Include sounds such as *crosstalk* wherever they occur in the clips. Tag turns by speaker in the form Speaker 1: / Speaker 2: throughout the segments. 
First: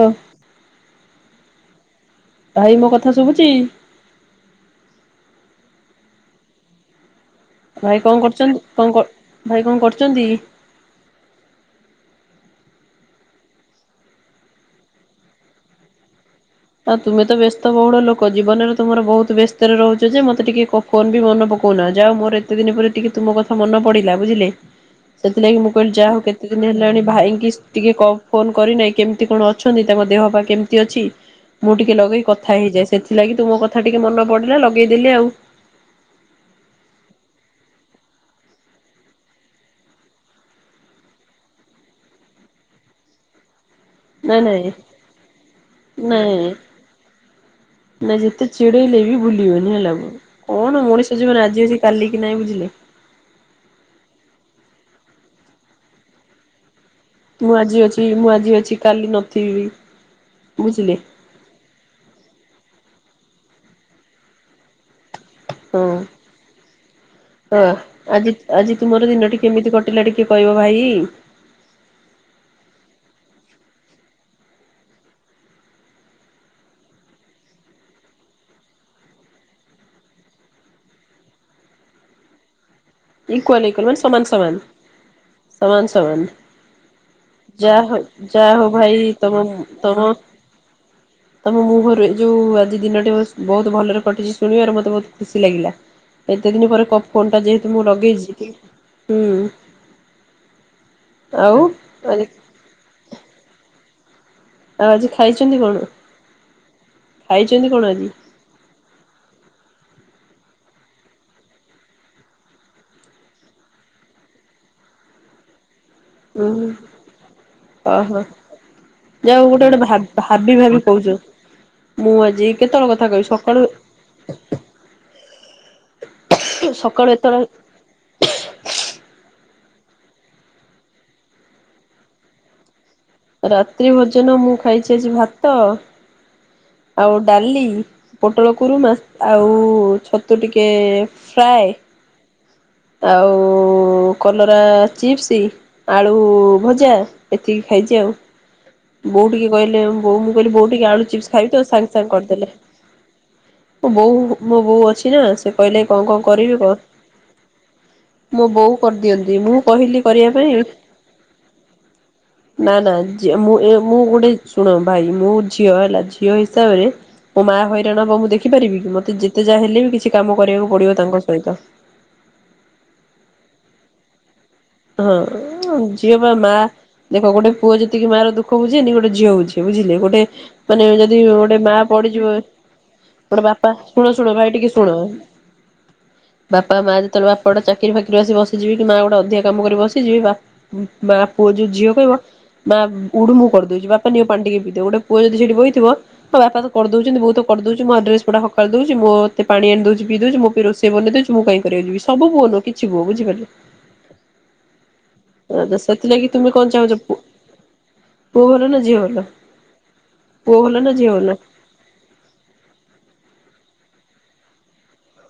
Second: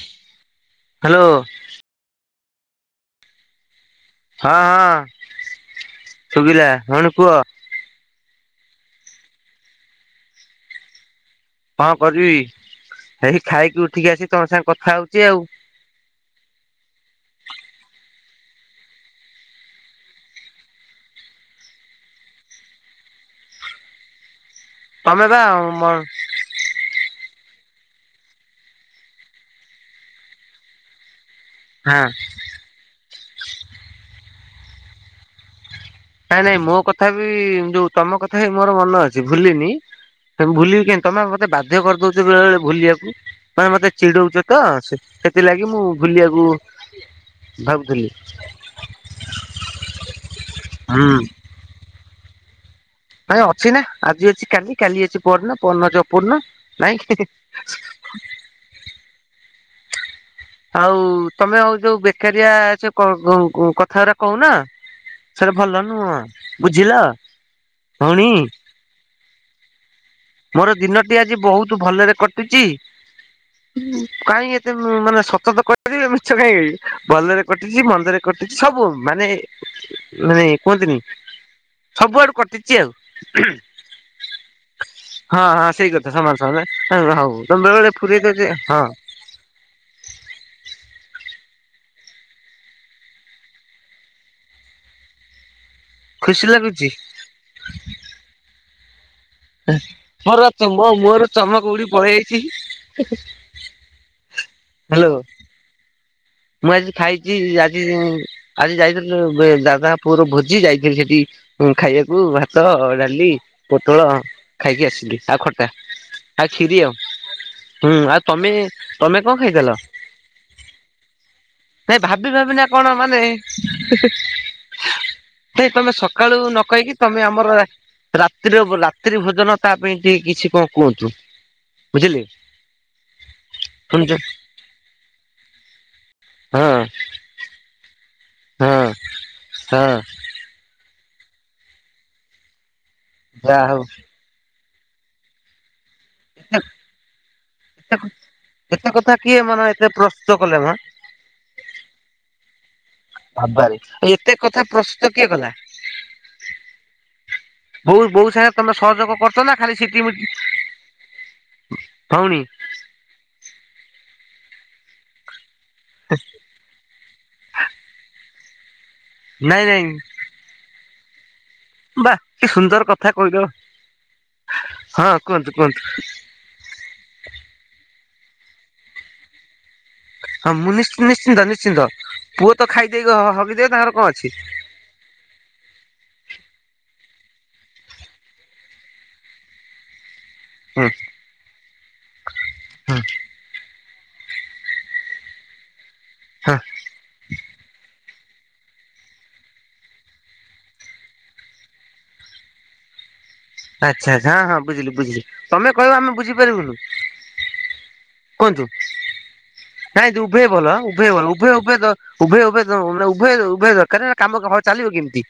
Speaker 1: ଏ।
Speaker 2: Hello.
Speaker 1: ଭାଇ ମୋ କଥା ଶୁଭୁଚି?
Speaker 2: ହଁ ହଁ ଶୁଭିଲା ଭଉଣି କୁହ।
Speaker 1: ଭାଇ କଣ କରୁଚନ୍ତି? କଣ ଭାଇ କଣ କରୁଚନ୍ତି?
Speaker 2: ହଁ ଭଜି ହେଇ ଖାଇକି ଉଠିକି ଆସି ତମ ସାଙ୍ଗେ କଥା ହଉଚି ଆଉ।
Speaker 1: ଆଉ ତୁମେ ତ ବ୍ୟସ୍ତ ବହୁଳ ଲୋକ। ଜୀବନରେ ତୁମର ବହୁତ ବ୍ୟସ୍ତରେ ରହୁଚ ଯେ ମତେ ଟିକେ କହୁ ଫୋନ ବି ମନ ପକଉନା, ଯା ହଉ ମୋର ଏତେ ଦିନ ପରେ ଟିକେ ତୁମ କଥା ମନ ପଡିଲା ବୁଝିଲେ।
Speaker 2: ତମେ ବା
Speaker 1: ସେଥିଲାଗି ମୁଁ
Speaker 2: ମ
Speaker 1: କହିଲି ଯାହା ହଉ କେ କେତେ ଦିନି ହେଲାଣି ଭାଇଙ୍କି ଟିକେ କ ଫୋନ୍ କରିନାହିଁ। କେମିତି କଣ ଅଛନ୍ତି ତାଙ୍କ ଦେହ ପା କେମିତି ଅଛି। ମୁଁ ଟିକେ
Speaker 2: ହଁ
Speaker 1: ଲଗେଇ କଥା ହେଇଯାଏ। ସେଥିଲାଗି ତୁମ କଥା ଟିକେ ମନେ ପଡିଲା ଲଗେଇଦେଲି ଆଉ।
Speaker 2: ନାଇଁ ନାଇଁ ମୋ କଥା ବି ଯୋଉ ତମ କଥା ବି ମୋର ମନ ଅଛି ଭୁଲିନି। ତାକୁ ଭୁଲିବି କେମିତି, ତମେ ବା ମତେ ବାଧ୍ୟ କରିଦଉଚ ବେଳେବେଳେ ଭୁଲିବାକୁ। ମାନେ ମତେ
Speaker 1: ନାଇଁ
Speaker 2: ଚିଡଉଚ ତ
Speaker 1: ନାଇଁ
Speaker 2: ସେ ସେଥିଲାଗି ମୁଁ
Speaker 1: ନାଇଁ
Speaker 2: ଭୁଲିବାକୁ ଭାବୁଥିଲି।
Speaker 1: ନା ଯେତେ ଚିଡେଇଲେ ବି ଭୁଲିବନି ହେଲା। କଣ
Speaker 2: ହୁଁ
Speaker 1: ମଣିଷ ଜୀବନ ଆଜି ଅଛି କାଲି କି ନାଇଁ ବୁଝିଲେ।
Speaker 2: ନାଇଁ ଅଛି ନା ଆଜି ଅଛି କାଲି କାଲି ଅଛି ପହରି ଦିନ ପହର ଦିନ ଅଛି ଅପହର ଦିନ ନାଇଁ କି?
Speaker 1: ମୁଁ ଆଜି ଅଛି ମୁଁ ଆଜି ଅଛି କାଲି ନଥିବି ବି।
Speaker 2: ଆଉ ତମେ ଆଉ ଯୋଉ ବେକାରିଆ ସେ କ କ କ କଥା ଗୁରା କହୁନ। ସେଟା ଭଲ
Speaker 1: ହଁ।
Speaker 2: ନୁହଁ ବୁଝିଲ
Speaker 1: ହଁ ଆଜି
Speaker 2: ଭଉଣୀ।
Speaker 1: ଆଜି ତୁମର ଦିନଟି କେମିତି କଟି ଟିଲା ଟିକେ କହିବେ।
Speaker 2: ମୋର ଦିନଟି ଆଜି ବହୁତ ଭଲରେ କଟିଚି।
Speaker 1: *inaudible*
Speaker 2: କାହିଁକି ଏତେ ଅ ମାନେ ସତ ତ କହିପାରିବେ ମିଛ କାଇଁ ଭଲରେ କଟିଛି ମନ୍ଦରେ କଟିଛି। ସବୁ ମାନେ ମାନେ କୁହନ୍ତିନି ସବୁଆଡୁ କଟିଛି ଆଉ।
Speaker 1: ଇକ୍ୱାଲ ଇକ୍ୱାଲ ମାନେ ସମାନ ସମାନ।
Speaker 2: ହଁ ହଁ ସେଇ କଥା ସମାନ ସମାନ ହ ହଉ ବେଳେ
Speaker 1: ଯାହା
Speaker 2: ବେଳେ
Speaker 1: ହଉ
Speaker 2: ପୁରେହିଁତ ଯେ
Speaker 1: ଯାହା ହଉ
Speaker 2: ହଁ।
Speaker 1: ଭାଇ ତମ ନୁ ତମ ତମ ମୁହଁରୁ ଯୋଉ ଆଜି ଦିନଟି ସ ବହୁତ ଭଲରେ କଟିଛି ଶୁଣିବାରୁ ମତେ ବହୁତ ଖୁସି ଲାଗିଲା।
Speaker 2: ଖୁସି
Speaker 1: ଏତେ ଦିନ ପରେ
Speaker 2: ଲାଗୁଛି
Speaker 1: କପ ଫୋନ୍ ଟା ଯେହେତୁ ମୁଁ ଲଗେଇଛି କି
Speaker 2: ମୋର ଚମ ମୋର
Speaker 1: ଆଉ
Speaker 2: ଚମ କୋଉଠି ପଳେଇ
Speaker 1: ଆଜି
Speaker 2: ଯାଇଛି କି?
Speaker 1: ଆଉ ଆଜି ଖାଇଛନ୍ତି କଣ?
Speaker 2: ମୁଁ ଆଜି ଖାଇଛି
Speaker 1: ଖାଇଛନ୍ତି
Speaker 2: ଆଜି
Speaker 1: କଣ
Speaker 2: ଆଜି ଯାଇଥିଲି ଅ ଏ ଦାଦା ପୁଅର ଭୋଜି ଯାଇଥିଲି ସେଠିକି। ହଁ ଖାଇବାକୁ ଭାତ ଡାଲି ପୋଟଳ ଖାଇକି ଆସିଲି ଆଉ ଖଟା।
Speaker 1: ଉଁ
Speaker 2: ଆଉ
Speaker 1: ହୁଁ
Speaker 2: କ୍ଷୀରି ଆଉ ହୁଁ।
Speaker 1: ଓହୋ
Speaker 2: ଆଉ ତମେ ତମେ କଣ
Speaker 1: ଯାହାହଉ ଗୋଟେ
Speaker 2: ଖାଇଥିଲ?
Speaker 1: ଗୋଟେ ଭାବି ଭାବି ଭାବି କହୁଛ।
Speaker 2: ନାଇଁ
Speaker 1: ମୁଁ
Speaker 2: ଭାବି
Speaker 1: ଆଜି
Speaker 2: ଭାବି ନା
Speaker 1: କେତେବେଳେ
Speaker 2: କଣ
Speaker 1: କଥା
Speaker 2: ମାନେ
Speaker 1: କହିବି ସକାଳୁ
Speaker 2: ନାଇଁ ତମେ ସକାଳୁ ନ କହିକି
Speaker 1: ସକାଳୁ
Speaker 2: ତମେ
Speaker 1: ଏତେବେଳେ
Speaker 2: ଆମର ରାତ୍ରିର ରାତ୍ରି ଭୋଜନ ତା ପାଇଁ ଟିକେ କିଛି କଣ କୁହନ୍ତୁ ବୁଝିଲେ।
Speaker 1: ରାତ୍ରି
Speaker 2: ଶୁଣିଛ
Speaker 1: ଭୋଜନ ମୁଁ ଖାଇଛି ଆଜି ଭାତ
Speaker 2: ହଁ।
Speaker 1: ଆଉ ଡାଲି ପୋଟଳ
Speaker 2: ହଁ
Speaker 1: କୁରୁମା ଆଉ
Speaker 2: ହଁ
Speaker 1: ଛତୁ ଟିକେ ଫ୍ରାଏ।
Speaker 2: ଯାହା ହଉ
Speaker 1: ଆଉ କଲରା ଚିପ୍ସ। ଆଳୁ ଭଜା ଏତିକି ଖାଇଚି ଆଉ।
Speaker 2: ଏତେ କଥା
Speaker 1: ବୋଉ
Speaker 2: କିଏ
Speaker 1: ଟିକେ
Speaker 2: ମାନେ
Speaker 1: କହିଲେ
Speaker 2: ଏତେ
Speaker 1: ବୋଉ
Speaker 2: ପ୍ରସ୍ତୁତ
Speaker 1: ମୁଁ କହିଲି
Speaker 2: କଲେ ମ
Speaker 1: ବୋଉ ଟିକେ ଆଳୁ ଚିପ୍ସ ଖାଇବି ତ ସାଙ୍ଗେ ସାଙ୍ଗେ କରିଦେଲେ।
Speaker 2: ବାବାରେ
Speaker 1: ମୋ
Speaker 2: ଏତେ
Speaker 1: ବୋଉ ମୋ
Speaker 2: କଥା
Speaker 1: ବୋଉ
Speaker 2: ପ୍ରସ୍ତୁତ
Speaker 1: ଅଛି ନା
Speaker 2: କିଏ କଲା?
Speaker 1: ସେ କହିଲେ କଣ କଣ କରିବି କହ।
Speaker 2: ବୋଉ
Speaker 1: ମୋ
Speaker 2: ସାଙ୍ଗେ ତମେ
Speaker 1: ବୋଉ
Speaker 2: ସହଯୋଗ କରୁଛ
Speaker 1: କରିଦିଅନ୍ତି
Speaker 2: ନା
Speaker 1: ମୁଁ
Speaker 2: ଖାଲି ସିଟି
Speaker 1: କହିଲି
Speaker 2: ମିଟି
Speaker 1: କରିବା ପାଇଁ।
Speaker 2: ଭଉଣୀ।
Speaker 1: ନା ନା ଝିଅ ମୁଁ ଏ ମୁଁ ଗୋଟେ ଶୁଣ ଭାଇ ମୁଁ ଝିଅ ହେଲା ଝିଅ ହି ସାବରେ ମୋ ମା ହଇରାଣ ହବ ମୁଁ ଦେଖିପାରିବି କି ମତେ ଯେତେ
Speaker 2: ନାଇଁ
Speaker 1: ଯାହା ହେଲେ
Speaker 2: ନାଇଁ
Speaker 1: ବି କିଛି କାମ କରିବାକୁ ପଡିବ ତାଙ୍କ ହେଇ ତ
Speaker 2: ବା କି ସୁନ୍ଦର କଥା କହିଲ। କୁହନ୍ତୁ
Speaker 1: ହଁ
Speaker 2: କୁହନ୍ତୁ
Speaker 1: ଝିଅ ମୋ ମା ଦେଖ ଗୋଟେ ପୁଅ ଯେତିକି ମା ର ଦୁଃଖ ବୁଝେନି ଗୋଟ ଝିଅ ବୁଝେ ବୁଝିଲେ। ଗୋଟେ ଟେ
Speaker 2: ହଁ ମୁଁ
Speaker 1: ମାନେ
Speaker 2: ନିଶ୍ଚି
Speaker 1: ଯଦି
Speaker 2: ନିଶ୍ଚିନ୍ତ
Speaker 1: ଗୋଟେ ମା
Speaker 2: ନିଶ୍ଚିନ୍ତ।
Speaker 1: ପଡିଯିବ
Speaker 2: ପୁଅ ତ ଖାଇଦେଇ
Speaker 1: ଗୋଟେ
Speaker 2: ହଗିଦେବେ
Speaker 1: ବାପା
Speaker 2: ତାଙ୍କର କଣ
Speaker 1: ଶୁଣ
Speaker 2: ଅଛି
Speaker 1: ଶୁଣ ଭାଇ ଟିକେ ଶୁଣ ବାପା ମା ଯେତେବେଳେ ବାପା ଗୋଟେ ଚାକିରି ଫାକିରିରେ ଆସି ବସିଯିବି କି ମା ଗୋଟେ ଅଧିକା କାମ କରି ବସିଯିବେ ବା ଉଁ
Speaker 2: ହୁଁ
Speaker 1: ମା ପୁଅ ଯୋଉ ଝିଅ କହିବ ମା
Speaker 2: ହୁଁ
Speaker 1: ଉଠୁ ମୁଁ କରିଦୋଉଚି ବାପା ନିଅ ପାଣି ଟିକେ ପିଇଦିଅ। ଗୋଟେ ପୁଅ ଯଦି ସେଠି ବଇଥିବ ମୋ
Speaker 2: ହଁ
Speaker 1: ବାପା ତ କରିଦଉଚନ୍ତି ବୋଉ ତ କରିଦଉଚି ମୋ ଡ୍ରେସ ପଟା ହକାଳି ଦଉଚି ମୋତେ ପାଣି ଆଣି ଦଉଚି ପିଇ ଦଉଚି ମୋ ପାଇଁ ରୋଷେଇ ବନେଇଦଉଚି ତ ମୁଁ କାଇଁ କରିବାକୁ ଯିବି। ସବୁ ପୁଅ ନୁହେଁ କିଛି ପୁଅ ବୁଝିପାରିଲେ।
Speaker 2: ଆଚ୍ଛା ଆଚ୍ଛା ହଁ ହଁ ବୁଝିଲି ବୁଝିଲି
Speaker 1: ତ
Speaker 2: ତମ କହିବ ଆମେ
Speaker 1: ସେଥିଲାଗି ତୁମେ କଣ
Speaker 2: ବୁଝିପାରିବୁନୁ।
Speaker 1: ଚାହୁଁଛ ପୁଅ ଭଲ
Speaker 2: କୁହନ୍ତୁ
Speaker 1: ନା ଝିଅ ଭଲ
Speaker 2: ନାଇ ଉଭୟେ
Speaker 1: ପୁଅ
Speaker 2: ଭଲ
Speaker 1: ନା
Speaker 2: ଉଭୟେ
Speaker 1: ଝିଅ
Speaker 2: ଭଲ ଉଭୟେ ଉଭୟେଦ ଉଭୟେ ଉଭୟେ ଦ ଉଭୟ ଉଭୟେ ଦରକାର ନହଲେ କାମ ହଁ ଚାଲିବ କେମିତି?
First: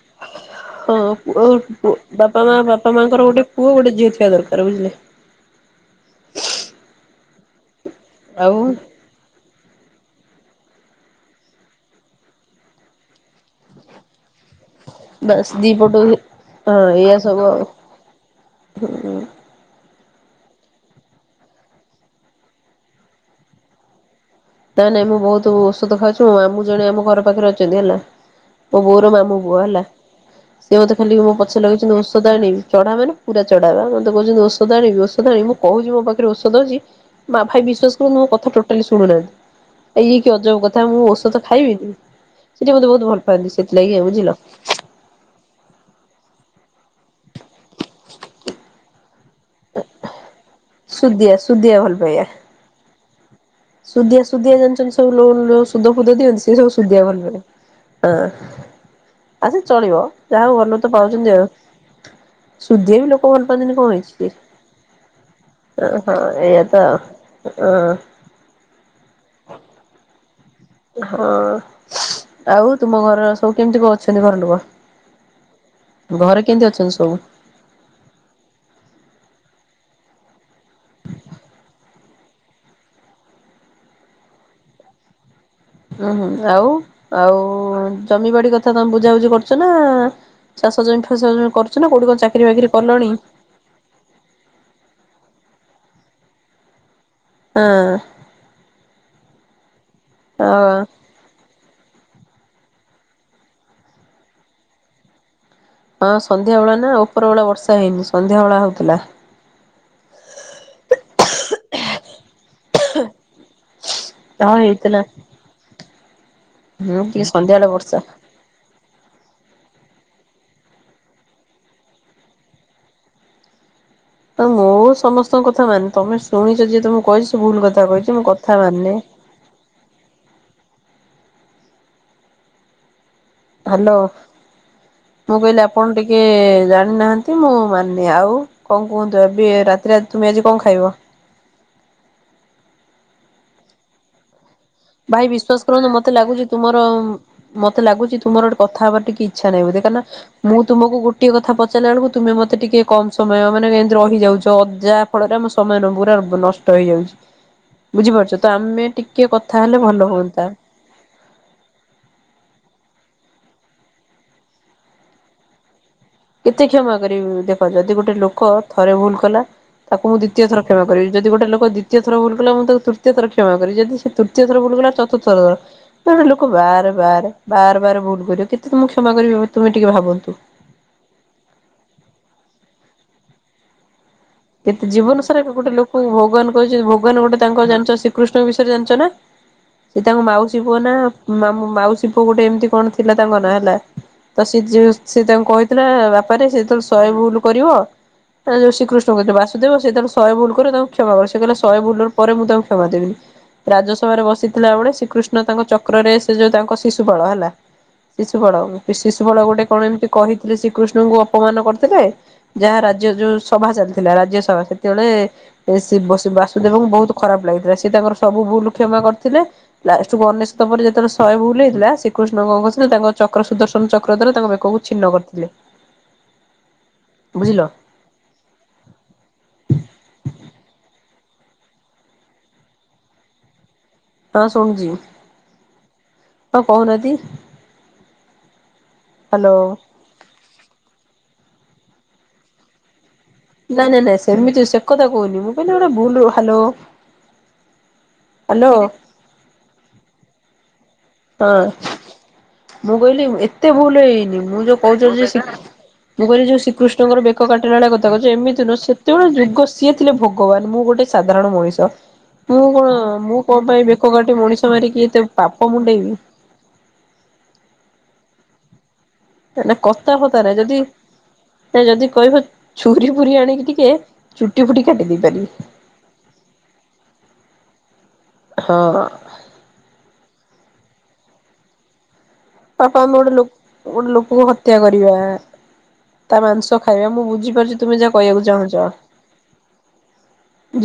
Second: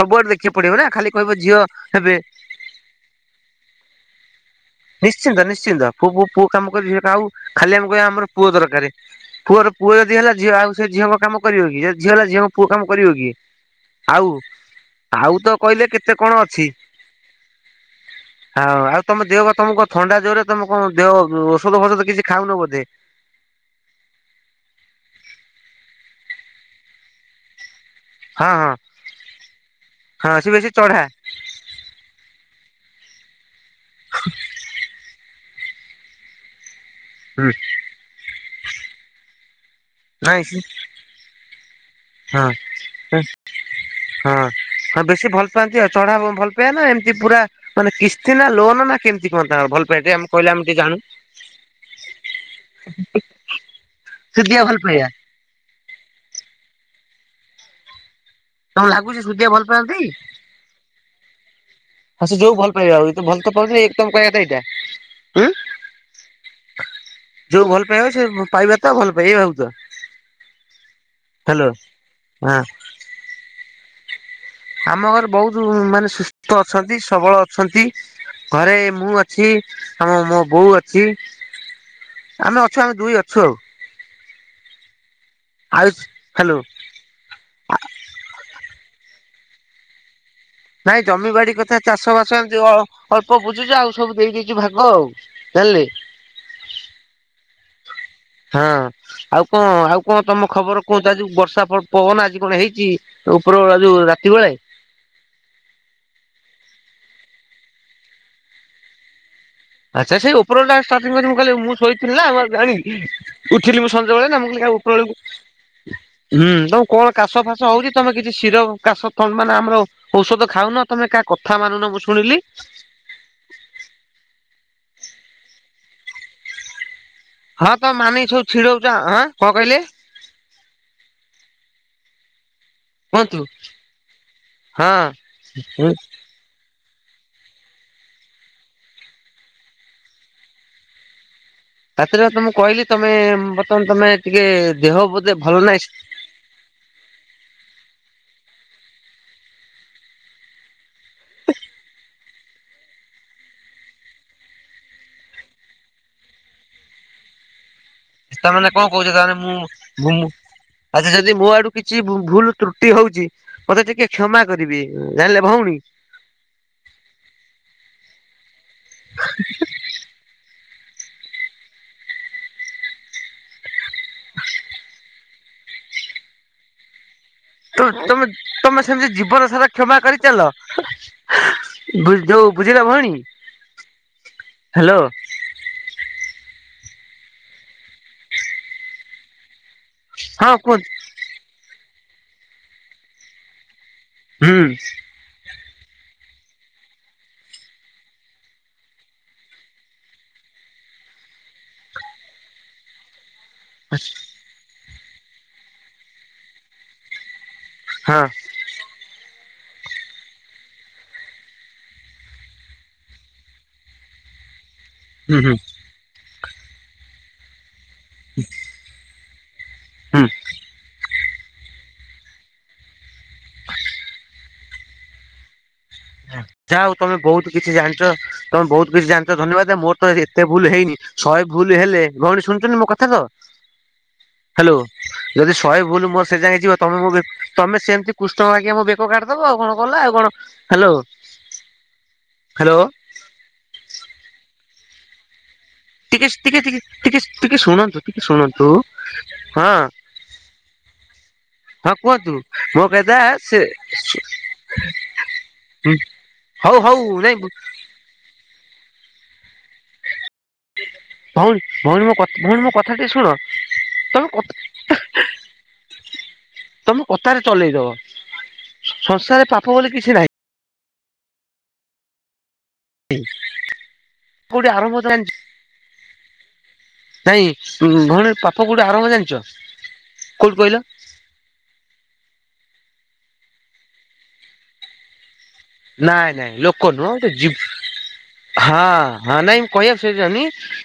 Speaker 2: ସବୁଆଡେ ଦେଖିବାକୁ ପଡିବ ନା ଖାଲି କହିବ
Speaker 1: ହଁ
Speaker 2: ଝିଅ
Speaker 1: ପୁଅ
Speaker 2: ହେବେ
Speaker 1: ବାପା ମା ବାପା ମାଆଙ୍କର ଗୋଟେ ପୁଅ ଗୋଟେ ଝିଅ ଛୁଆ ଦରକାର ବୁଝିଲେ।
Speaker 2: ନିଶ୍ଚିନ୍ତ ନିଶ୍ଚିନ୍ତ ପୁଅ ପୁଅ କାମ କରିବ ଝିଅ ଆଉ ଖାଲି ଆମେ କହିବା ଆମର ପୁଅ
Speaker 1: ଆଉ
Speaker 2: ଦରକାର। ପୁଅର ପୁଅ ଯଦି ହେଲା ଝିଅ ଆଉ ସେ ଝିଅଙ୍କ କାମ କରିବ କିଏ ଯଦି ଝିଅ ହେଲା ଝିଅଙ୍କ ପୁଅ କାମ କରିବ କିଏ। ଆଉ ଆଉ
Speaker 1: ବାସ୍
Speaker 2: ତ
Speaker 1: ଦି
Speaker 2: କହିଲେ
Speaker 1: ପଟୁ
Speaker 2: କେତେ କଣ ଅଛି?
Speaker 1: ହଁ ଏଇଆ ସବୁ ଆଉ
Speaker 2: ଆଉ ଆଉ ତମ ଦେହ ଭଲ ତମକୁ କଣ ଥଣ୍ଡା ଜୋରେ ତମେ କଣ ଦେହ ଔଷଧ ଫୋଷଧ କିଛି ଖାଉନ ବୋଧେ।
Speaker 1: ନାଇଁ ନାଇଁ ମୁଁ ବହୁତ ଔଷଧ ଖାଉଚି ମୋ ମାମୁଁ ଜଣେ ଆମ ଘର ପାଖରେ ଅଛନ୍ତି ହେଲା।
Speaker 2: ହଁ ହଁ
Speaker 1: ମୋ ବୋଉର ମାମୁଁ ପୁଅ ହେଲା
Speaker 2: ହଁ ସେ ବେଶୀ
Speaker 1: ସିଏ ମତେ
Speaker 2: ଚଢା
Speaker 1: ଖାଲି *unintelligible* ଗଛ ଲଗେଇଛନ୍ତି ଓଷଦ ଆଣିବି, ଚଢା ମାନେ ପୁରା ଚଢା ବା, ମତେ କହୁଚନ୍ତି ଓଷଦ ଆଣିବି ଓଷଦ ଆଣିବି କହୁଚି ମୋ ପାଖରେ ଓଷଦ ଅଛି, ମା ଭାଇ ବିଶ୍ୱାସ କରନ୍ତୁ ମୋ କଥା ଟୋଟାଲି ଶୁଣୁନାହାନ୍ତି। ଏ ଇଏ କି
Speaker 2: ନାଇଁ
Speaker 1: ଅଜବ କଥା ମୁଁ ଓଷଦ ଖାଇବିନି,
Speaker 2: ହଁ
Speaker 1: ସେ ଟିକେ ମତେ ବହୁତ ଭଲ ପାଆନ୍ତି ସେଥିଲାଗି ଆଉ ବୁଝିଲ।
Speaker 2: ହଁ। ହଁ ବେଶୀ ଭଲ ପାଆନ୍ତି ଆଉ ଚଢା ଭଲ ପାଇଆ ନା ଏମତି ପୁରା ମାନେ କିସ୍ତି ନା ଲୋନ ନା କେମିତି କଣ ତାଙ୍କ ଭଲ ପାଇଆ ଟିକେ ଆମକୁ କହିଲେ ଆମେ ଟିକେ ଜାଣୁ।
Speaker 1: ସୁଦିଆ ସୁଦିଆ ଭଲ ପାଇବା। ସୁଦିଆ ସୁଦିଆ
Speaker 2: ସୁଧିଆ ଭଲ
Speaker 1: ଜାଣିଚନ୍ତି
Speaker 2: ପାଇବା
Speaker 1: ସବୁ ଲୋନ ଯୋଉ ସୁଧ ଫୁଦ ଦିଅନ୍ତି ସେ ସବୁ ସୁଦିଆ ଭଲ ପାଇଆ ହଁ।
Speaker 2: ତମକୁ ଲାଗୁଛି ସୁଧିଆ
Speaker 1: ଆଉ ସେ
Speaker 2: ଭଲ ପାଆନ୍ତି?
Speaker 1: ଚଳିବ ଯାହାହଉ ଭଲ ତ ପାଉଚନ୍ତି ଆଉ।
Speaker 2: ହଁ ସେ ଯୋଉ ଭଲ ପାଇବା
Speaker 1: ସୁଧିଆ ବି
Speaker 2: ଆଉ,
Speaker 1: ଲୋକ
Speaker 2: ଏଇତ ଭଲ ତ
Speaker 1: ପାଆନ୍ତିନି
Speaker 2: ପାଉଛନ୍ତି
Speaker 1: କଣ
Speaker 2: ଏଇକ ତମ କହିବା
Speaker 1: ହେଇଛି।
Speaker 2: କଥା ଏଇଟା। ଉଁ
Speaker 1: ଓହୋ ଏଇଆ ତ ଆଉ।
Speaker 2: ଯୋଉ
Speaker 1: ଅ
Speaker 2: ଭଲ ପାଇବା ସେ ପାଇବା ତା ଭଲ ପାଇଆ ଏଇଆ ଭାବୁଚ।
Speaker 1: ହଁ
Speaker 2: ହଁ
Speaker 1: ଆଉ ତୁମ ଘର ସବୁ କେମିତି କଁ ଅଛନ୍ତି ଘର ଲୋକ।
Speaker 2: ଆମ ଘରେ ବହୁତୁ ମାନେ
Speaker 1: ଘରେ
Speaker 2: ସୁସ୍ଥ
Speaker 1: କେମିତି
Speaker 2: ଅଛନ୍ତି
Speaker 1: ସବୁ?
Speaker 2: ସବଳ ଅଛନ୍ତି, ଘରେ ମୁଁ ଅଛି ଆମ ମୋ ବୋଉ ଅଛି। ଆମେ ଅଛୁ, ଆମେ ଦୁଇ ଅଛୁ ଆଉ।
Speaker 1: *inaudible*
Speaker 2: ଆଉ
Speaker 1: ଉୁଁ ହୁଁ
Speaker 2: ହ୍ୟାଲୋ
Speaker 1: ଆଉ ଆଉ ଜମିବାଡି କଥା ତମେ ବୁଝାବୁଝି କରୁଚ ନା ଚାଷ ଜମି ଫାସ ଜମି କରୁଚ ନା କୋଉଠି କଁ ଚାକିରି ବାକିରି କଲଣି?
Speaker 2: ବୁଝୁଛି ଆଉ ସବୁ ଦେଇ ଦେଇଛି ଭାଗ ଆଉ ଜାଣିଲେ।
Speaker 1: ହଁ।
Speaker 2: ହଁ ଆଉ କଁ ଆଉ କଁ ତମ ଖବର କୁହ ଯୋଉ ବର୍ଷା ପ-ପବନ ଆଜି କଣ ହେଇଛି ଉପରବେଳା ଯୋଉ ରାତି ବେଳେ?
Speaker 1: ହଁ ସନ୍ଧ୍ୟା ବେଳେ ନା ଉପର ବେଳେ ବର୍ଷା ହେଇନି, ସନ୍ଧ୍ୟାବେଳେ ହଉଥିଲା।
Speaker 2: ଆଚ୍ଛା ସେଇ ଉପର ବେଳା ଷ୍ଟାର୍ଟିଂ କରିିବ ମୁଁ କହିଲି ମୁଁ ଶୋଇଥିଲ ନା ମୁଁ ଆଉ ଜାଣିନି। ଉଠିଲି ମୁଁ ସଞ୍ଜବେଳେ ନା ମୁଁ
Speaker 1: ହଁ
Speaker 2: କହିଲି ଦେଖିଆ ଉପର
Speaker 1: ହେଇଥିଲା
Speaker 2: ବେଳକୁ ହୁଁ ତମକୁ
Speaker 1: ହୁଁ
Speaker 2: କଣ
Speaker 1: ଟିକେ
Speaker 2: କାଶ ଫାସ
Speaker 1: ସନ୍ଧ୍ୟାବେଳେ
Speaker 2: ହଉଛି
Speaker 1: ବର୍ଷା।
Speaker 2: ତମେ କି କି ସିରପ୍ କାଶ ଥନ ମାନେ ଆମର ଔଷଧ ଖାଉନ ତମେ କାହା କଥା ମାନୁନ ମୁଁ ଶୁଣିଲି।
Speaker 1: ତ ମୁଁ ସମସ୍ତଙ୍କ କଥା ମାନେ ତମେ ଶୁଣିଛ ଯିଏ ତମୁକୁ କହିଛି ସେ ଭୁଲ କଥା କହିଛି, ମୁଁ କଥା ମାନେ।
Speaker 2: କଁ କହିଲେ? କୁହନ୍ତୁ
Speaker 1: ହାଲୋ,
Speaker 2: ହଁ
Speaker 1: ମୁଁ କହିଲି ଆପଣ ଟିକେ ଜାଣିନାହା ନ୍ତି ମୁଁ ମାନେ, ଆଉ କଁ କୁହନ୍ତୁ ଏବେ ରାତିରେ ତୁମେ ଆଜି କଣ ଖାଇବ?
Speaker 2: ରାତିରେ ତ ମୁଁ କହିଲି ତମେ ବର୍ତ୍ତମାନ ତମେ ଟିକେ ଦେହ
Speaker 1: ଭାଇ
Speaker 2: ବୋଧେ
Speaker 1: ବିଶ୍ଵାସ
Speaker 2: ଭଲ
Speaker 1: କରନ୍ତୁ
Speaker 2: ନାହିଁ।
Speaker 1: ମତେ ଲାଗୁଛି ତୁମର ମତେ ଲାଗୁଚି ତୁମର ଗୋଟେ କଥା ହବାର ଟିକେ ଇଛା ନାହିଁ ବୋଧେ, କାଇଁନା ମୁଁ ତୁମକୁ ଗୋ ଟେ କଥା ପଚାରିଲା ବେଳକୁ ତୁମେ ମତେ ଟିକେ କମ ସମୟ ମାନେ କେମିତି ରହିଯାଉଚ, ଯାହା ଫଳରେ ଆମ ସମୟ ଗୁରା ନଷ୍ଟ ହେଇଯାଉଚି। ବୁଝିପାରୁଛ ତ ଆମେ ଟିକେ କ
Speaker 2: ଘୁମୁ ଆଚ୍ଛା ଯଦି ମୋ ଆଡୁ କିଛି ଭୁଲ ତ୍ରୁଟି ହଉଚି ମତେ ଟିକେ କ୍ଷମା କରିବେ ଜାଣିଲେ ଭଉଣୀ।
Speaker 1: କେତେ କ୍ଷମା କରିବି ମୁଁ, ଦେଖ ଯଦି ଗୋଟେ ଲୋକ ଥରେ ଭୁଲ କଲା ତାକୁ ମୁଁ ଦ୍ୱିତୀୟ ଥର କ୍ଷମା କରିବି, ଯଦି ଗୋଟେ ଲୋକ ଦ୍ୱିତୀୟ ଥର ଭୁଲକଲା ମୁଁ ତାକୁ ତୃତୀୟ ଥର କ୍ଷମା କରିବି, ଯଦି ସେ ତୃତୀୟ ଥର ଭୁଲକଲା ଚତୁ ର୍ଥ ଜଣେ ଲୋକ ବାର ବାର ବାର ବାର
Speaker 2: ତମେ
Speaker 1: ଭୁଲ କରିବ କେତେ
Speaker 2: ତମେ
Speaker 1: ତୁମକୁ
Speaker 2: ସେମିତି
Speaker 1: କ୍ଷମା କରିବି
Speaker 2: ଜୀବନ
Speaker 1: ଭାଇ
Speaker 2: ସାରା
Speaker 1: ତୁମେ ଟିକେ
Speaker 2: କ୍ଷମା କରି
Speaker 1: ଭାବନ୍ତୁ।
Speaker 2: ଚାଲ ଯୋଉ ବୁଝିଲ ଭଉଣୀ।
Speaker 1: କେତେ
Speaker 2: ହ୍ୟାଲୋ
Speaker 1: ଜୀବନସାରା ଗୋଟେ ଲୋକ ଭଗବାନ କହିଛନ୍ତି, ଭଗବାନ ଗୋଟେ ତାଙ୍କ ଜାଣିଚ ଶ୍ରୀକୃଷ୍ଣଙ୍କ ବିଷୟରେ ଜାଣିଚ ନା? ସେ ତାଙ୍କ
Speaker 2: ହଁ
Speaker 1: ମାଉସୀ ପୁଅ
Speaker 2: କୁହନ୍ତୁ
Speaker 1: ନା ମାମ-ମାଉସୀ ପୁଅ ଗୋଟେ ଏମିତି କଣ ଥିଲା ତାଙ୍କ ନାଁ ହେଲା। ତ ସେ
Speaker 2: ହୁଁ
Speaker 1: ଯୋଉ ସେ ତାଙ୍କୁ କହିଥିଲା ବାପାରେ ସେ ଯେତେବେଳେ ଶହେ ଭୁଲ କରିବ, ଯୋଉ ଶ୍ରୀକୃ ଷ୍ଣ କହିଥିଲେ, ବାସୁେଦେବ ସେ ତାକୁ ଶହେ ଭୁଲ କରିବ ତାଙ୍କୁ କ୍ଷମା କରିବ, ସେ କହିଲା ଶହେ ଭୁଲର ପରେ ମୁଁ ତାଙ୍କୁ କ୍ଷମା ଦେବିନି। ରାଜସଭାରେ ବସିଥିଲା ବେଳେ ଶ୍ରୀକୃଷ୍ଣ ତାଙ୍କ ଚକ୍ରରେ ସେ ଯୋଉ ତାଙ୍କ ଶିଶୁପାଳ ହେଲା।
Speaker 2: ହଁ
Speaker 1: ଶିଶୁପାଳ ସେ ଶିଶୁପାଳ ଗୋଟେ କଣ ଏମିତି କହିଥିଲେ ଶ୍ରୀକୃଷ୍ଣଙ୍କୁ ଅପମାନ କରିଥିଲେ ଯାହା ରାଜ୍ୟ ଯୋଉ ସଭା ଚାଲ ଥିଲା ରାଜ୍ୟସଭା
Speaker 2: ହୁଁ ହୁଁ
Speaker 1: ସେତେବେଳେ *unintelligible* ବାସୁଦେବଙ୍କୁ ବହୁତ ଖରାପ ଲାଗୁଥିଲା। ସେ ତାଙ୍କର ସବୁ ଭୁଲ କ୍ଷମା କରିଥିଲେ,
Speaker 2: ହୁଁ
Speaker 1: ଲାଷ୍ଟକୁ ଅନେ ଶତ ପରେ ଯେତେବେଳେ ଶହେ ଭୁଲ ହେଇଥିଲା, ଶ୍ରୀକୃଷ୍ଣଙ୍କ କଣ କରିଥିଲେ ତାଙ୍କ ଚକ୍ର ସୁଦର୍ଶନ ଚକ୍ର ଦ୍ୱାରା ତାଙ୍କ ବେକକୁ ଛିନ୍ନ କରିଥିଲେ।
Speaker 2: ଯା ହଉ ତମେ ବହୁତ
Speaker 1: ବୁଝିଲ
Speaker 2: କିଛି ଜାଣିଛ। ତମେ ବହୁତ କିଛି ଜାଣିଛ ଧନ୍ୟବାଦ, ମୋର ତ ଏତେ ଭୁଲ ହେଇନି। ଶହେ ଭୁଲ ହେଲେ ଭଉଣୀ ଶୁଣୁଚନ୍ତି ମୋ କଥା ତ
Speaker 1: ହଁ ଶୁ
Speaker 2: ହାଲୋ ଯଦି ଶହେ ଭୁଲ ମୋ ସେ
Speaker 1: ହଁ
Speaker 2: ଯାଏଁ ଯିବ, ତମେ ମୋ
Speaker 1: କହୁନାହାନ୍ତି
Speaker 2: ବେ ତମେ ସେମିତି କୃଷ୍ଣଙ୍କ ବାଗିଆ ମୋ ବେ କ କାଟିଦବ
Speaker 1: ହ୍ୟାଲୋ।
Speaker 2: ଆଉ କଣ, ଗଲା ଆଉ କଣ। Hello hello.
Speaker 1: ନାଇଁ ନାଇଁ ନାଇଁ, ସେମିତି ସେ କଥା କହୁନି ମୁଁ। କହିଲି ଗୋଟେ ଭୁଲ
Speaker 2: ଟିକେ
Speaker 1: ହ୍ୟାଲୋ
Speaker 2: ଟିକେ ଟିକେ ଟିକେ ଟିକେ ଶୁଣନ୍ତୁ ଟିକେ ଶୁଣନ୍ତୁ
Speaker 1: ହ୍ୟାଲୋ
Speaker 2: ହଁ। ହଁ କୁହନ୍ତୁ। ମୋ
Speaker 1: ମୁଁ
Speaker 2: କଥା
Speaker 1: କହିଲି
Speaker 2: ସେ
Speaker 1: ଏତେ ଭୁଲ ହେଇନି, ମୁଁ ଯୋଉ କହୁଚି ଆଜି ସି ମୁଁ କହିଲି ଯୋଉ
Speaker 2: ହଉ ହଉ
Speaker 1: ଶ୍ରୀକୃଷ୍ଣଙ୍କର
Speaker 2: ନାଇଁ
Speaker 1: ବେକ କାଟିଲା ଭଳିଆ କଥା କହୁଛ, ଏମିତି ନୁହଁ ସେ ସିଏ ଗୋଟେ ଯୁଗ, ସିଏ ଥିଲେ ଭଗବାନ। ମୁଁ ଗୋଟେ ସାଧାରଣ
Speaker 2: ଭଉଣୀ
Speaker 1: ମଣିଷ।
Speaker 2: ଭଉଣୀ ମୋ ଭଉଣୀ
Speaker 1: ମୁଁ
Speaker 2: ମୋ କଥା
Speaker 1: କଣ
Speaker 2: ଟିକେ ଶୁଣ
Speaker 1: ମୁଁ କଣ ପାଇଁ ବେକ
Speaker 2: ତମେ
Speaker 1: କାଟି ମଣିଷ ମାରିକି, ଏତେ ପାପ ମୁଣ୍ଡେଇ
Speaker 2: ତମେ କଥାରେ ଚଲେଇଦବ। ହଁ ସ
Speaker 1: ନା କଥା ପଥା ନାହିଁ ଯଦି, ନାଇଁ ଯଦି କହିବ ଛୁରି ଫୁରି ଆଣିକି ଟିକେ, ଚୁଟି
Speaker 2: କୋଉଠି
Speaker 1: ଫୁଟି
Speaker 2: ଆରମ୍ଭ
Speaker 1: କାଟି ଦେଇ
Speaker 2: ଜାଣିଛ
Speaker 1: ପାରିବି।
Speaker 2: ନାଇଁ ଭଉଣୀ ପାପ କୋଉଠି
Speaker 1: ହଁ
Speaker 2: ଆରମ୍ଭ ଜାଣିଛ, କୋଉଠୁ କହିଲ?
Speaker 1: ପାପ ଆମେ ଗୋଟେ ଲୋକ ଗୋଟେ ଲୋକକୁ ହତ୍ୟା କରିବା।
Speaker 2: ନାଇଁ
Speaker 1: ତା
Speaker 2: ନାଇଁ
Speaker 1: ମାଂସ
Speaker 2: ଲୋକ
Speaker 1: ଖାଇବା
Speaker 2: ନୁହଁ
Speaker 1: ମୁଁ
Speaker 2: ଗୋଟେ ଜିବ,
Speaker 1: ବୁଝିପାରୁଛି ତୁମେ ଯାହା କହିବାକୁ ଚାହୁଁଛ।
Speaker 2: ହଁ- ହଁ ନାଇଁ ମୁଁ କହିଆକୁ ସେଇ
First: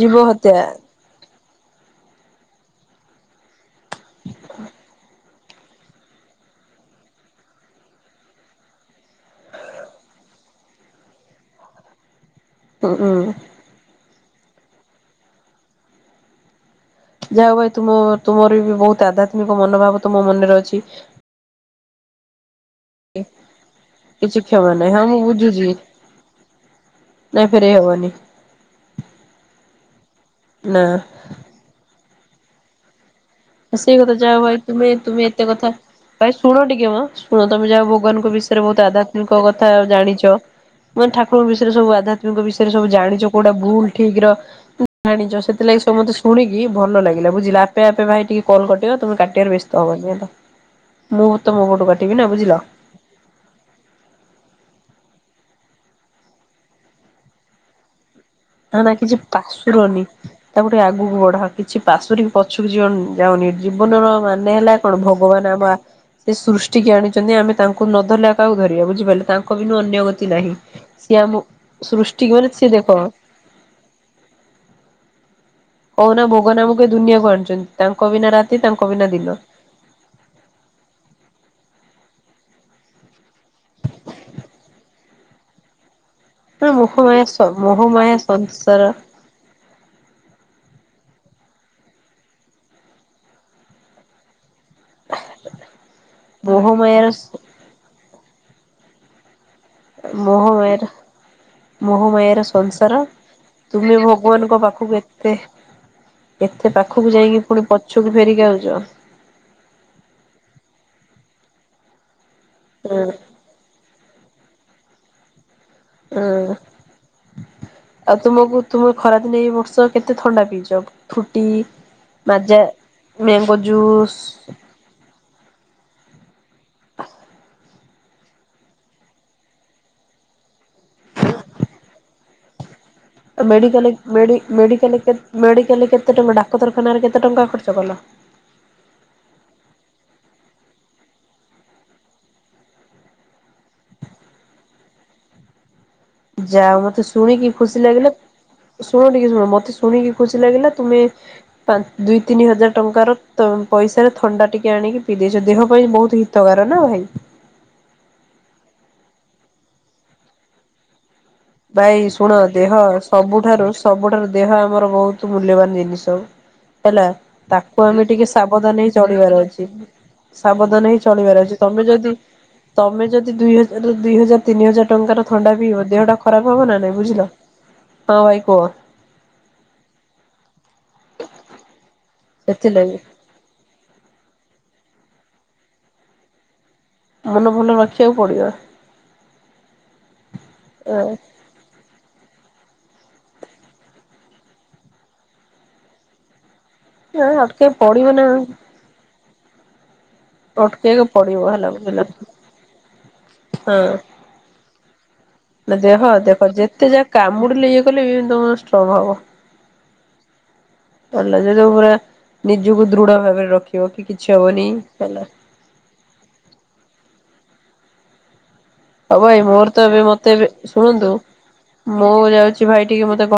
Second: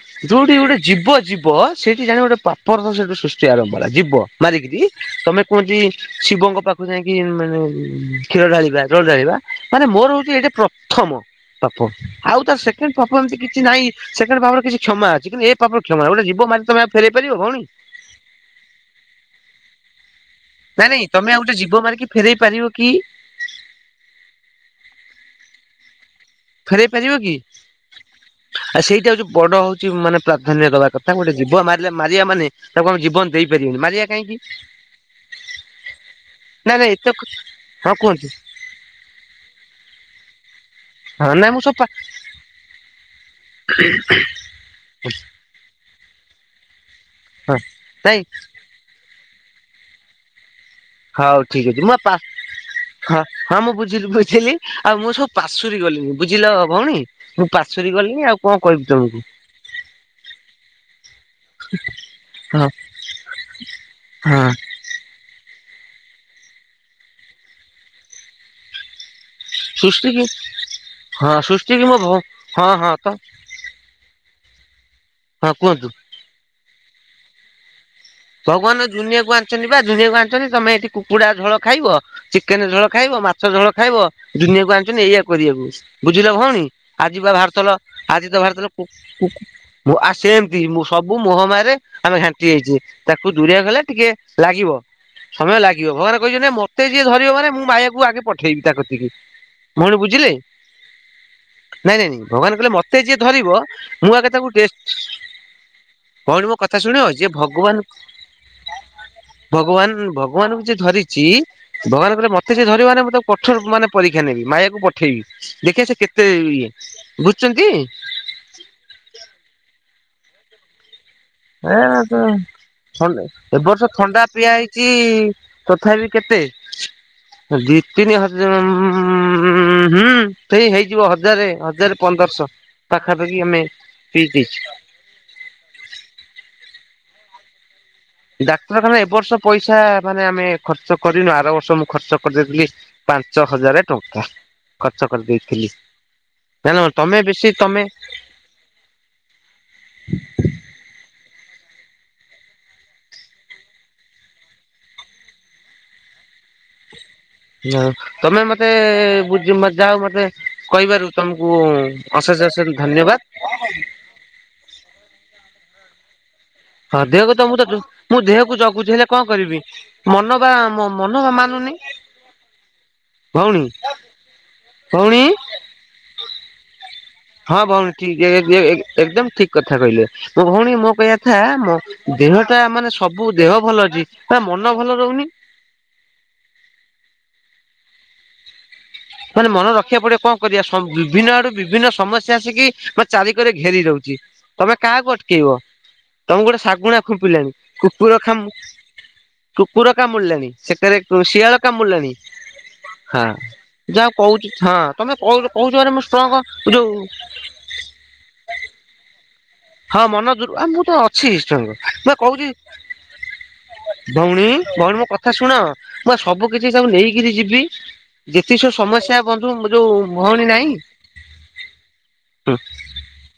Speaker 1: ଜୀବ ହତ୍ୟା
Speaker 2: ଯୋଉଠିକି ଗୋଟେ ଜୀବ ଜୀବ କୁହ ସେଇଠି ଜାଣ ଗୋଟେ ପାପରତ *unintelligible* ସେଠୁ ସୃଷ୍ଟି ଆରମ୍ଭହେଲା, ଜୀବ ମାରିକିରି। ତମେ କୁହନ୍ତି ଶିବଙ୍କପାଖକୁ ଯାଇକି ମାନେ କ୍ଷୀର ଢାଳିବା ଜଳ ଢାଳିବା ମାନେ ମୋର ହଉଛି ଏଇଟା ପ୍ରଥମ ପାପ, ଆଉ ତ
Speaker 1: ଉଁ
Speaker 2: ସେକେଣ୍ଡ ପାପ
Speaker 1: ଉଁ
Speaker 2: ଏମିତି କିଛି ନାହିଁ। ସେକେଣ୍ଡ ପାପର କିଛି କ୍ଷମା ଅଛି, କିନ୍ତ ଏ ପାପର କ୍ଷମା ନାହିଁ। ଗୋଟେ ଜୀବ ମାରିକି ତମେ ଫେରେଇ ପାରିବ
Speaker 1: ଯାହା ହଉ
Speaker 2: ଭଉଣୀ?
Speaker 1: ଭାଇ ତୁମ, ତୁମର ବି ବହୁତ ଆଧ୍ୟାତ୍ମିକ ମନୋଭାବ ତୁମ ମନରେ ଅଛି।
Speaker 2: ନାଇଁ ନାଇଁ ତମେ ଆଉ ଗୋଟେ ଜୀବ ମାରିକି ଫେରେଇ ପାରିବ
Speaker 1: କି କିଛି କ୍ଷମା ନାହିଁ, ହଁ ମୁଁ ବୁଝୁଛି
Speaker 2: ଫେରେଇ ପାରିବ କି?
Speaker 1: ନାଇଁ ଫେରେଇ ହବନି
Speaker 2: ଆଉ ସେଇଟା ହଉଛି ବଡ ହଉଛି, ମାନେ ପ୍ରାଧାନ୍ୟ
Speaker 1: ନା।
Speaker 2: ଦବା କଥା। ଗୋଟେ ଜୀବ ମାରିଲେ ମାରିଆ ମାନେ ତାକୁ ଆମେ ଜୀବନ ଦେଇପାରି
Speaker 1: ଆଉ ସେଇ କଥା, ଯା ହଉ ଭାଇ ତୁମେ ତୁମେ ଏତେ କଥା ଭାଇ ଶୁଣ
Speaker 2: ନା
Speaker 1: ଟିକେ
Speaker 2: ନାଇଁ
Speaker 1: ମ
Speaker 2: ଏତେ
Speaker 1: ଶୁଣ, ତମେ ଯା ହଉ
Speaker 2: ହଁ କୁହନ୍ତୁ
Speaker 1: ଭଗବାନଙ୍କ ବିଷୟରେ ବହୁତ ଆଧ୍ୟାତ୍ମିକ କଥା ଜାଣିଛ। ମାନେ
Speaker 2: ହଁ
Speaker 1: ଠାକୁରଙ୍କ
Speaker 2: ନାଇଁ ମୁଁ
Speaker 1: ବିଷୟରେ,
Speaker 2: ପା
Speaker 1: ସବୁ ଆଧ୍ୟାତ୍ମିକଙ୍କ ବିଷୟରେ ସବୁ ଜାଣିଛ। କୋଉଟା ଭୁଲ ଠିକ୍ ର ଜାଣିଛ ସେଥିଲାଗି, ସବୁ ମତେ ଶୁଣିକି ଭଲ ଲାଗିଲା
Speaker 2: ହଁ
Speaker 1: ବୁଝିଲ। ଆପେ ଆପେ
Speaker 2: ନାଇଁ
Speaker 1: ଭାଇ ଟିକେ କଲ୍ କଟିବ, ତୁମେ କାଟିବାର ବ୍ୟସ୍ତ ହବନି ହେଲା। ମୁଁ
Speaker 2: ହଉ
Speaker 1: ତ ମୋ
Speaker 2: ଠିକ ଅଛି
Speaker 1: ପଟୁ
Speaker 2: ମୁଁ ପା
Speaker 1: କାଟିବି ନା ବୁଝିଲ।
Speaker 2: ହଁ- ହଁ ମୁଁ ବୁଝିଲି ବୁଝିଲି, ଆଉ ମୁଁ ସବୁ ପାଶୁରି ଗଲିଣି ବୁଝିଲ ଭଉଣୀ। ମୁଁ ପାଶୁରି ଗଲିଣିି ଆଉ କଣ
Speaker 1: ନା-
Speaker 2: କହିବି
Speaker 1: ନା କିଛି
Speaker 2: ତମକୁ
Speaker 1: ପାଶୁରନି। ତମେ ଟିକେ ଆଗକୁ ବଢ, କିଛି ପାଶୋରିକି
Speaker 2: ହଁ
Speaker 1: ପଛକୁ ଯିବା ଯାଅନି। ଜୀବନର
Speaker 2: ହଁ
Speaker 1: ମାନେ ହେଲା କଣ ଭଗବାନ ଆମ ଆ ସୃଷ୍ଟିିକୁ ଆଣିଛନ୍ତି, ଆମେ ତାଙ୍କୁ ନ ଧରିଲେ ଆଉ କାହାକୁ ଧରିବା ବୁଝିପାରିଲେ। ତାଙ୍କ ବିନୁ ଅନ୍ୟ
Speaker 2: ସୃଷ୍ଟି କି
Speaker 1: ଗତି ନାହିଁ, ସିଏ
Speaker 2: ହଁ ସୃଷ୍ଟି କି
Speaker 1: ଆମକୁ
Speaker 2: ମୋ ଭ
Speaker 1: ସୃଷ୍ଟିିକରିଛି
Speaker 2: ହଁ ହଁ
Speaker 1: ଦେଖ
Speaker 2: ତ ହଁ କୁହନ୍ତୁ।
Speaker 1: କହୁନ ଭଗବାନ ଆମକ ଏଦୁନିଆକୁ ଆଣିଛନ୍ତି, ତାଙ୍କ ବିନା ରାତି
Speaker 2: ଭଗବାନ
Speaker 1: ତାଙ୍କ ବିନା
Speaker 2: ଜୁନିଆକୁ
Speaker 1: ଦିନ
Speaker 2: ଆଣିଛନ୍ତି ବା ଦୁନିଆକୁ ଆଣିଛନ୍ତି, ତମେ ଏଠି କୁକୁଡ଼ା ଝୋଳ ଖାଇବ ଚିକେନ ଝୋଳ ଖାଇବ, ମାଛ ଝୋଳ ଖାଇବ ଦୁନିଆକୁ ଆଣିଛନ୍ତିି ଏଇଆ କରିବାକୁ। ବୁଝିଲ ଭଉଣୀ,
Speaker 1: ନା
Speaker 2: ଆଜି ବା
Speaker 1: ମୋହମାୟା
Speaker 2: ବାହାରୁଥଲ
Speaker 1: ମୋହମାୟା
Speaker 2: ଆଜି ତ ବାହାରୁଥିଲ
Speaker 1: ସଂସାର
Speaker 2: କୁ କୁ ଆ ସେମିତି ମୁଁ ସବୁ ମୋହମାରରେ ଆମେ ଘାଣ୍ଟି ହେଇଛେ ତାକୁ ଦୂରିଆ ଗଲେ ଟିକେ ଲାଗିବ ସମୟ ଲାଗିବ ଭଗବାନ କହିଛନ୍ତି ମତେ ଯିଏ
Speaker 1: ମୋହମାୟାର
Speaker 2: ଧରିବ ମାନେ ମୁଁ ମାୟାକୁ ଆଗେ ପଠେଇବି ତା କତିକି ଭଉଣୀ ବୁଝିଲେ
Speaker 1: ମୋହମାୟାଟା
Speaker 2: ନାଇଁ ନାଇଁ ନାଇଁ
Speaker 1: ମହମାୟାର
Speaker 2: ଭଗବାନ କହିଲେ ମତେ
Speaker 1: ସଂସାର
Speaker 2: ଯିଏ ଧରିବ
Speaker 1: ତୁମେ
Speaker 2: ମୁଁ ଆଗେ ତାକୁ
Speaker 1: ଭଗବାନଙ୍କ
Speaker 2: ଟେଷ୍ଟ
Speaker 1: ପାଖକୁ କେତେ
Speaker 2: ଭଉଣୀ ମୋ
Speaker 1: ଏତେ
Speaker 2: କଥା ଶୁଣିବ
Speaker 1: ପାଖକୁ
Speaker 2: ଯିଏ
Speaker 1: ଯାଇକି ପୁଣି
Speaker 2: ଭଗବାନ
Speaker 1: ପଛକୁ ଫେରିକି ଆଉଛ
Speaker 2: ଭଗବାନ ଭଗବାନଙ୍କୁ ଯିଏ ଧରିଛି ଭଗବାନ କହିଲେ ମତେ ଯିଏ
Speaker 1: ହୁଁ
Speaker 2: ଧରିବନା ମୁଁ ତାକୁ କ କଠୋର ମାନେ ପରୀକ୍ଷା ନେବି ମାୟାକୁ ପଠେଇବି ଦେଖିବା ସେ କେତେ
Speaker 1: ହୁଁ
Speaker 2: ଇଏ ବୁଝୁଛନ୍ତି।
Speaker 1: ଆଉ ତୁମକୁ ତୁମ ଖରାଦିନେ ଏଇବର୍ଷ କେତେ ଥଣ୍ଡା ପିଇଛ ଫୁଟି
Speaker 2: ଏ ତ
Speaker 1: ମାଜା ମ୍ୟାଗୋଜୁସ
Speaker 2: ଚି ତଥାପି କେତେ ଦି ତିନି ହଜାର ହୁଁ ସେଇ ହେଇଯିବ ହଜାରେ ହଜାରେ ପନ୍ଦରଶହ ପାଖାପାଖି ଆମେ
Speaker 1: ମେଡ଼ିକାଲ
Speaker 2: ପିଇ
Speaker 1: ମେଡି
Speaker 2: ଦେଇଛୁ
Speaker 1: ମେଡ଼ିକାଲ ମେଡ଼ିକାଲରେ କେତେ ଟଙ୍କା ଡାକ୍ତରଖାନାରେ କେତେ ଟଙ୍କା ଖର୍ଚ୍ଚ କଲ?
Speaker 2: ଡାକ୍ତରଖାନା ଏବର୍ଷ ପଇସା ମାନେ ଆମେ ଖର୍ଚ୍ଚ କରିନୁ ଆର ବର୍ଷ ମୁଁଖର୍ଚ୍ଚ କରିଦେଇଥିଲି। ପାଞ୍ଚ ହଜାର ଟଙ୍କା ଖର୍ଚ୍ଚ କରିଦେଇଥିଲି। ଜାଣ
Speaker 1: ଯାହଉ ମତେ
Speaker 2: ତମେ ବେଶୀ
Speaker 1: ଶୁଣିକି
Speaker 2: ତମେ
Speaker 1: ଖୁସି ଲାଗିଲା ଶୁଣିକି ନୁହଁ ମୋତେ ଶୁଣିକି ଖୁସି ଲାଗିଲା ତୁମେ ଆଜି ଦୁଇ ତିନିହଜାର ଟଙ୍କାର ପଇସାରେ ଥଣ୍ଡା ଟିକେ ଆଣିକି ପିଇ ଦେଇଛନ୍ତି ଦେହ ପାଇଁ ବହୁତ ତଗାରନା ଭାଇ *unintelligible*
Speaker 2: ହଁ ତମେ ମତେ ବୁଜି ଯାଅ ମତେ କହିବାରୁ ତମକୁ।
Speaker 1: ଭାଇ ଶୁଣ
Speaker 2: ଅଶେଷ ଅଶେଷ
Speaker 1: ଦେହ
Speaker 2: ଧନ୍ୟବାଦ।
Speaker 1: ସବୁଠାରୁ ସବୁଠାରୁ ଦେହ ଆମର ବହୁତ ମୂଲ୍ୟବାନ ଜିନିଷ।
Speaker 2: ହଁ
Speaker 1: ହେଲା
Speaker 2: ଦେହକୁ ତ ମୁଁ ତ
Speaker 1: ତାକୁ ଆମେ
Speaker 2: ମୁଁ
Speaker 1: ଟିକେ
Speaker 2: ଦେହକୁ
Speaker 1: ସାବଧାନ
Speaker 2: ଜଗୁଛି
Speaker 1: ହିଁ
Speaker 2: ହେଲେ କଣ
Speaker 1: ଚଳିବାର
Speaker 2: କରିବି।
Speaker 1: ଅଛି
Speaker 2: ମନ ବା
Speaker 1: ସାବଧାନ ହେଇ
Speaker 2: ମନ ବା
Speaker 1: ଚଳିବାର ଅଛି
Speaker 2: ମାନୁନି
Speaker 1: ତମେ ଯଦି ତମେ ଯଦି ଦୁଇ
Speaker 2: ଭଉଣୀ
Speaker 1: ହଜାର ଦୁଇ ହଜାର ତିନି ହଜାର ଟଙ୍କାର
Speaker 2: ଭଉଣୀ
Speaker 1: ଥଣ୍ଡା ପିଇବ ଦେହଟା ଖରାପ ହବନା ନାଇଁ ବୁଝିଲ।
Speaker 2: ହଁ ଭଉଣୀ
Speaker 1: ହଁ
Speaker 2: ଠିକ୍
Speaker 1: ଭାଇ କୁହ
Speaker 2: ଏକଦମ ଠିକ କଥା କହିଲେ ମୋ ଭଉଣୀ ମୋ କହିବାଥା ମୋ ଦେହଟା ମାନେ
Speaker 1: ସେଥିଲାଗି
Speaker 2: ସବୁ ଦେହ ଭଲ ଅଛି ତା ମନ ଭଲ ରହୁନି।
Speaker 1: ମନ ଭଲ ରଖିବାକୁ ପଡ଼ିବ।
Speaker 2: ମାନେ ମନେ ରଖିବାକୁ ପଡିବ କଣ କରିବା ବିଭିନ୍ନ ଆଡୁ ବିଭିନ୍ନ ସମସ୍ୟା ଆସିକି ମ ଚାରିକରେ ଘେରି ଯାଉଛି ତମେ କାହାକୁ ଅଟକେଇବ ତମକୁ ଗୋଟେ ଶାଗୁଣା
Speaker 1: ହଁ
Speaker 2: ଖୁପିଲାଣି
Speaker 1: ଅଟକେଇ ପଡିବ
Speaker 2: କୁକୁର
Speaker 1: ନା
Speaker 2: ଖାମ କୁକୁର କାମୁଡ଼ିଲାଣି। ସେଠା ରେ
Speaker 1: ଅଟକେଇବାକୁ ପଡିବ
Speaker 2: ଶିଆଳ
Speaker 1: ହେଲା ବୁଝିଲ।
Speaker 2: କାମୁଡ଼ିଲାଣି ହଁ।
Speaker 1: ହଁ
Speaker 2: ଯାହା କହୁଛି ହଁ ତମେ କହୁଛ କହୁଛ ମାନେ ମୁଁ ଷ୍ଟ୍ରଙ୍ଗଅଛି ଏଯୋଉ
Speaker 1: ମୁଡ ଇଏ କଲେ ତମର ଷ୍ଟଙ୍ଗ ହବ
Speaker 2: ହଁ ମନ ଦୁରୁ ଆ ହ ଅଛି
Speaker 1: ଭଲ ଯେ ଯୋଉ
Speaker 2: ଷ୍ଟଙ୍କ
Speaker 1: ପୁରା
Speaker 2: ମୁଁ କହୁଛି
Speaker 1: ନିଜକୁ ଦୃଢ ଭାବରେ ରଖିବ କି କିଛି
Speaker 2: ଭଉଣୀ
Speaker 1: ହବନି
Speaker 2: ଭଉଣୀ ମୋ
Speaker 1: ହେଲା।
Speaker 2: କଥା ଶୁଣ। ମୁଁ ବା ସବୁ କିଛି ତାକୁ ନେଇକିରି ଯିବି। ଯେତିଷ ସମୟ
Speaker 1: ହଉ ଭାଇ ମୋର ତ ଏବେ ମତେ ଶୁଣନ୍ତୁ ମୁଁ ଯାଉଛି ଭାଇ ଟିକେ ମତେ କଣ